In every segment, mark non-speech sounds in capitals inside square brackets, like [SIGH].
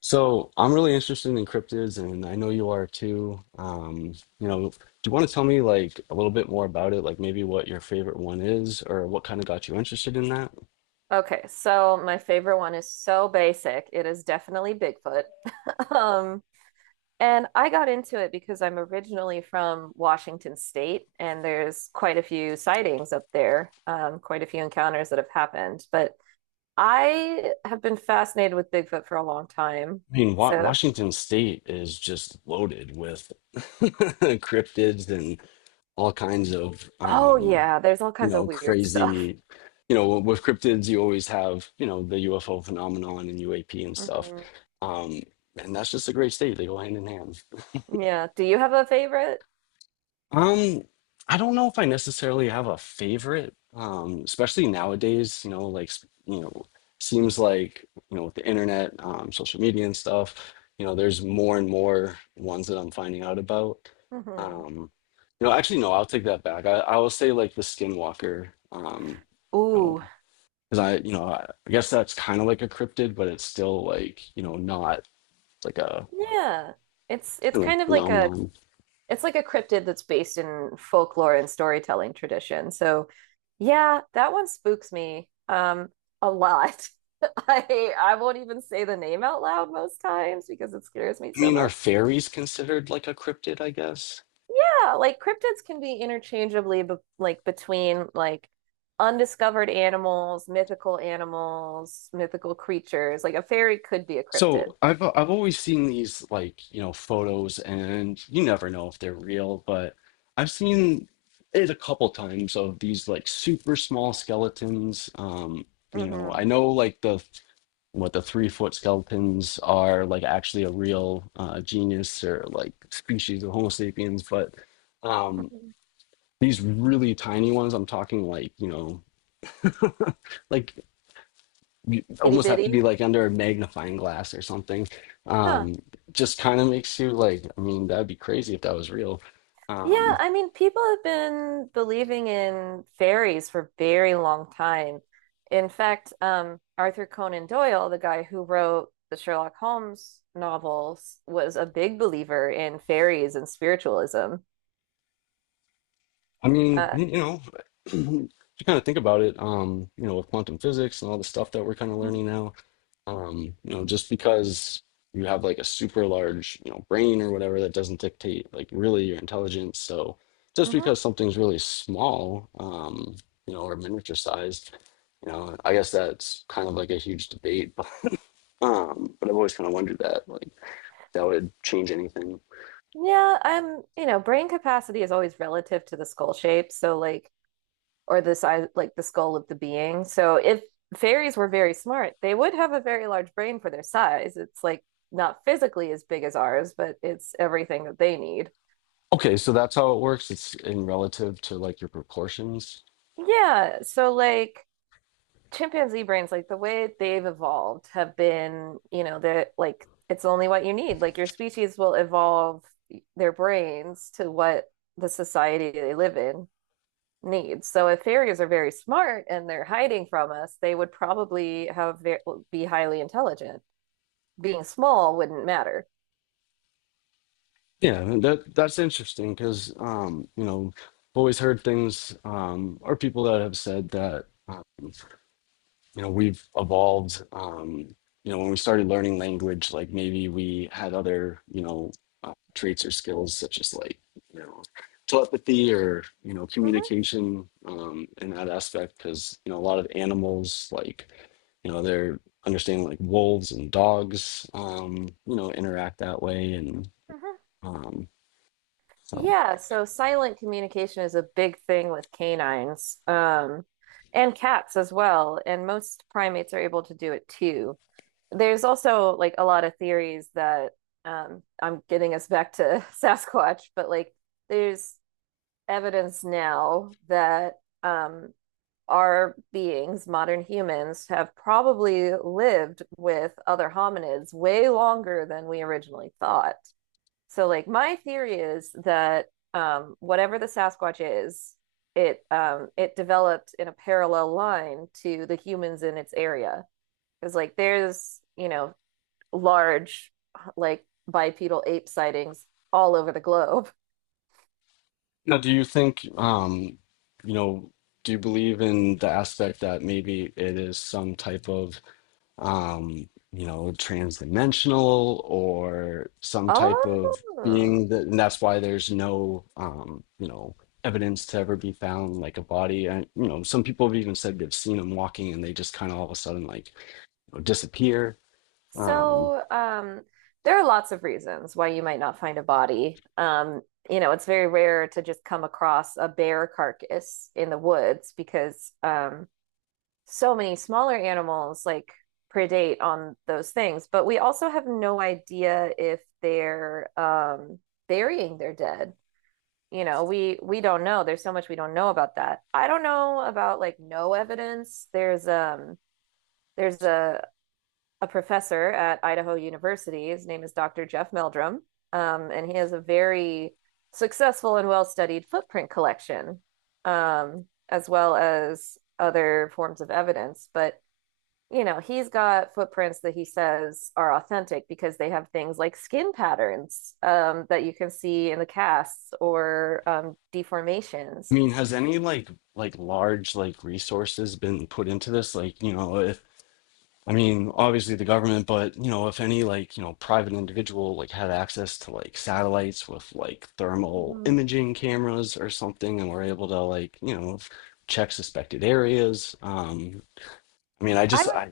So I'm really interested in cryptids, and I know you are too. Do you want to tell me a little bit more about it? Like maybe what your favorite one is, or what kind of got you interested in that? Okay, so my favorite one is so basic. It is definitely Bigfoot. [LAUGHS] Um, and I got into it because I'm originally from Washington State, and there's quite a few sightings up there, quite a few encounters that have happened. But I have been fascinated with Bigfoot for a long time. I mean, Wa So, Washington State is just loaded with [LAUGHS] cryptids and all kinds of, oh yeah, there's all kinds of weird [LAUGHS] stuff. crazy. You know, with cryptids, you always have, you know, the UFO phenomenon and UAP and stuff. Mhm. Um, and that's just a great state. They go hand in hand. Yeah. Do you have a favorite? Um, I don't know if I necessarily have a favorite, especially nowadays, you know, like, seems like, you know, with the internet, social media and stuff, you know, there's more and more ones that I'm finding out about. hmm Um, you know, actually, no, I'll take that back. I will say like the Skinwalker, you know, Ooh, because I, you know, I guess that's kind of like a cryptid, but it's still like, you know, not like a yeah. It's kind of kind of like a phenomenon. it's like a cryptid that's based in folklore and storytelling tradition. So yeah, that one spooks me a lot. [LAUGHS] I won't even say the name out loud most times because it scares me I so mean, are much. fairies considered like a cryptid, I guess? Yeah, like cryptids can be interchangeably like between like undiscovered animals, mythical creatures. Like a fairy could be a cryptid. So I've always seen these like, you know, photos and you never know if they're real, but I've seen it a couple times of these like super small skeletons. You know, Mm-hmm. I know like the what the 3 foot skeletons are like actually a real genus or like species of Homo sapiens, but um Mm-hmm. these really tiny ones, I'm talking like, you know, like you Itty almost have bitty. to be like under a magnifying glass or something. Huh. Um, just kind of makes you like, I mean, that'd be crazy if that was real. Yeah, Um, I mean, people have been believing in fairies for a very long time. In fact, Arthur Conan Doyle, the guy who wrote the Sherlock Holmes novels, was a big believer in fairies and spiritualism. I mean, Uh, [CLEARS THROAT] if you kind of think about it, you know, with quantum physics and all the stuff that we're kind of Mhm. learning now, you know, just because you have like a super large, you know, brain or whatever, that doesn't dictate like really your intelligence. So just mhm. because something's really small, you know, or miniature sized, you know, I guess that's kind of like a huge debate. [LAUGHS] But I've always kind of wondered that, like, that would change anything. Yeah, you know, brain capacity is always relative to the skull shape. So, like, or the size like the skull of the being. So if fairies were very smart, they would have a very large brain for their size. It's like not physically as big as ours, but it's everything that they need. Okay, so that's how it works. It's in relative to like your proportions. Yeah, so like chimpanzee brains, like the way they've evolved have been, you know, they're like it's only what you need. Like your species will evolve their brains to what the society they live in needs. So if fairies are very smart and they're hiding from us, they would probably be highly intelligent. Being small wouldn't matter. Yeah, and that's interesting because you know, I've always heard things or people that have said that you know we've evolved you know when we started learning language like maybe we had other you know traits or skills such as like you know telepathy or you know Hmm communication in that aspect because you know a lot of animals like you know they're understanding like wolves and dogs you know interact that way and hmm um so Yeah, so silent communication is a big thing with canines, and cats as well, and most primates are able to do it too. There's also like a lot of theories that I'm getting us back to [LAUGHS] Sasquatch, but like there's evidence now that um, our beings, modern humans, have probably lived with other hominids way longer than we originally thought. So, like, my theory is that whatever the Sasquatch is, it it developed in a parallel line to the humans in its area. Because, like, there's you know large like bipedal ape sightings all over the globe. now do you think you know do you believe in the aspect that maybe it is some type of um, you know, transdimensional or some type of Oh, being that, and that's why there's no, you know, evidence to ever be found like a body. And, you know, some people have even said they've seen them walking and they just kind of all of a sudden like you know, disappear. Um, So, um, there are lots of reasons why you might not find a body. You know, it's very rare to just come across a bear carcass in the woods because so many smaller animals like predate on those things. But we also have no idea if they're burying their dead. You know, we don't know. There's so much we don't know about that. I don't know about like no evidence. There's a professor at Idaho University. His name is Dr. Jeff Meldrum, and he has a very successful and well studied footprint collection, as well as other forms of evidence. But you know, he's got footprints that he says are authentic because they have things like skin patterns that you can see in the casts or I deformations. mean, has any like large like resources been put into this? Like, you know, if. I mean, obviously the government, but you know, if any like, you know, private individual like had access to like satellites with like thermal Mhm. imaging cameras or something and were able to like, you know, check suspected areas. I mean, I I just would I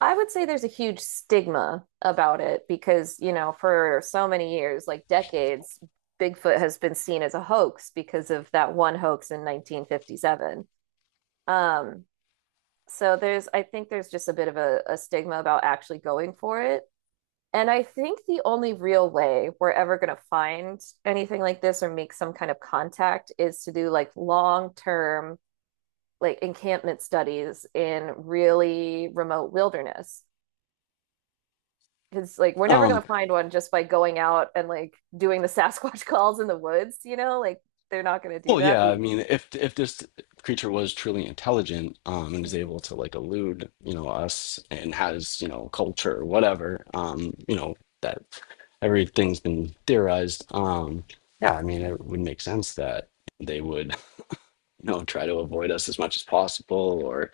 I would say there's a huge stigma about it because, you know, for so many years, like decades, Bigfoot has been seen as a hoax because of that one hoax in 1957. Um, so there's, I think there's just a bit of a stigma about actually going for it. And I think the only real way we're ever going to find anything like this or make some kind of contact is to do like long term, like encampment studies in really remote wilderness because like we're never um gonna find one just by going out and like doing the Sasquatch [LAUGHS] calls in the woods, you know? Like they're not gonna do Well, that. yeah, I The- mean, if this creature was truly intelligent, and is able Mhm. to like elude, you know, us and has, you know, culture or whatever, you know, that everything's been theorized. Yeah, I mean, it would make sense that they would, you know, try to avoid us as much as possible or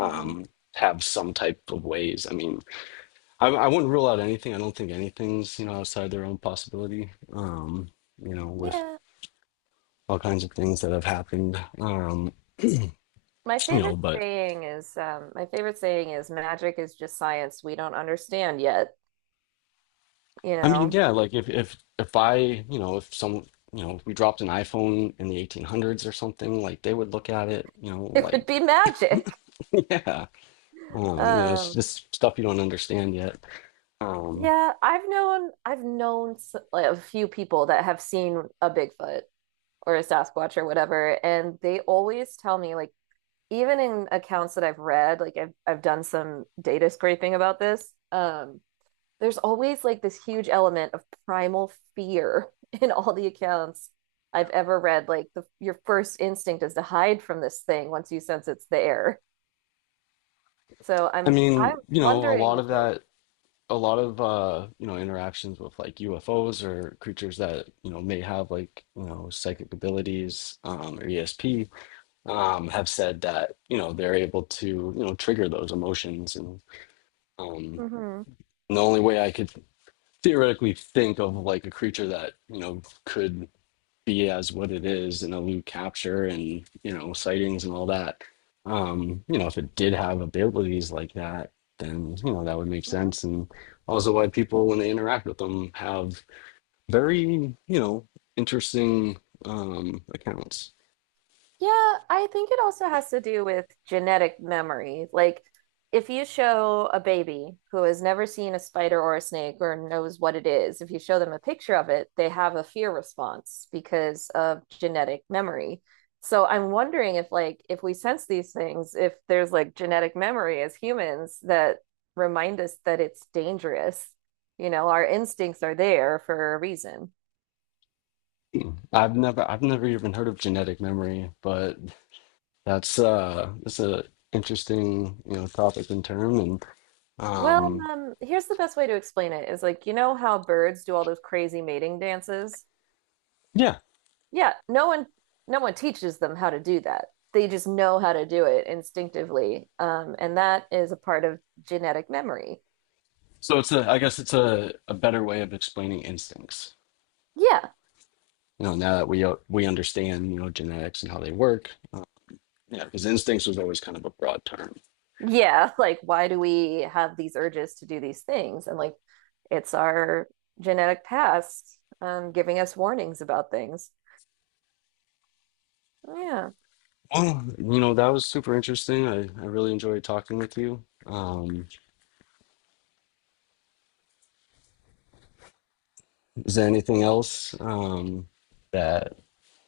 Mhm. have some type of ways. I mean, I wouldn't rule out anything. I don't think anything's, you know, outside their own possibility. You know, with Yeah. all kinds of things that have happened. You know but My favorite saying is magic is just science we don't understand yet, you I mean know. [LAUGHS] yeah like if I you know if some you know if we dropped an iphone in the 1800s or something like they would look at it you know It would be like magic. [LAUGHS] yeah you know it's Um just stuff you don't understand yet um yeah, I've known like, a few people that have seen a Bigfoot or a Sasquatch or whatever, and they always tell me like even in accounts that I've read, like I've done some data scraping about this, there's always like this huge element of primal fear [LAUGHS] in all the accounts I've ever read. Like the your first instinct is to hide from this thing once you sense it's there. So I I'm mean I'm you know a wondering lot of if like that a lot of you know interactions with like ufos or creatures that you know may have like you know psychic abilities or esp have said that you know they're able to you know trigger those emotions and um. Mhm. And the only way I could theoretically think of like a creature that, you know, could be as what it is in a loot capture and, you know, sightings and all that. You know, if it did have abilities like that, then, you know, that would make Mhm. sense. And also why people, when they interact with them, have very, you know, interesting accounts. Yeah, I think it also has to do with genetic memory. Like, if you show a baby who has never seen a spider or a snake or knows what it is, if you show them a picture of it, they have a fear response because of genetic memory. So I'm wondering if, like, if we sense these things, if there's like genetic memory as humans that remind us that it's dangerous. You know, our instincts are there for a reason. I've never even heard of genetic memory, but that's a interesting, you know, topic and term and Well, um here's the best way to explain it is like, you know how birds do all those crazy mating dances? yeah. Yeah, no one teaches them how to do that. They just know how to do it instinctively. And that is a part of genetic memory. So it's a, I guess it's a better way of explaining instincts. Yeah. You know, now that we understand, you know, genetics and how they work. Yeah, because instincts was always kind of a broad term. Yeah, like why do we have these urges to do these things? And like it's our genetic past giving us warnings about things. Yeah. Well, you know, that was super interesting. I really enjoyed talking with you. Is there anything else that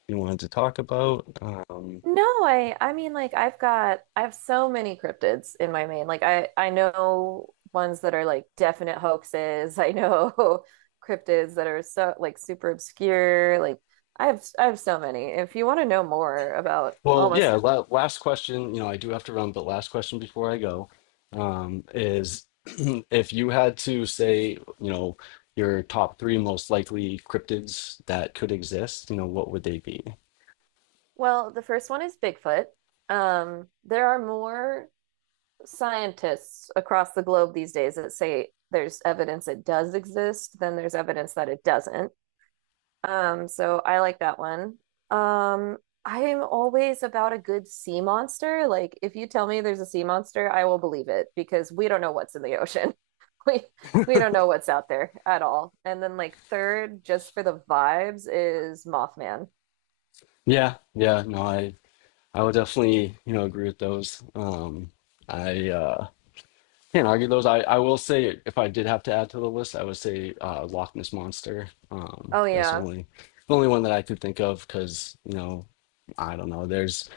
you wanted to talk about? No, I mean like I have so many cryptids in my main. Like I know ones that are like definite hoaxes. I know [LAUGHS] cryptids that are so like super obscure. Like I have so many. If you want to know more about Well, almost yeah, la last question, you know, I do have to run, but last question before I go, is [CLEARS THROAT] if you had to say, you know, your top three most likely cryptids that could exist, you know, what would they be? well, the first one is Bigfoot. There are more scientists across the globe these days that say there's evidence it does exist than there's evidence that it doesn't. So I like that one. Um, I am always about a good sea monster. Like, if you tell me there's a sea monster, I will believe it because we don't know what's in the ocean. [LAUGHS] We we don't know what's out there at all. And then like third, just for the vibes, is Mothman. Yeah, yeah, no, I would definitely, you know, agree with those. I can't argue those. I will say if I did have to add to the list, I would say Loch Ness Monster. Oh That's yeah. The only one that I could think of because, you know, I don't know. There's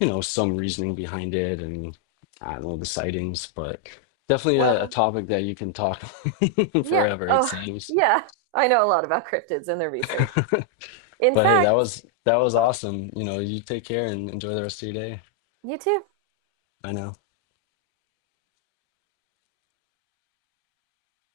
you know some reasoning behind it and I don't know the sightings, but definitely a Well, topic that you can talk [LAUGHS] yeah. forever, it Oh [LAUGHS] seems. yeah. I know a lot about cryptids and their research. In But hey, that fact, was that was oh, awesome. You know, you take care and enjoy the rest of your day. you too. I know.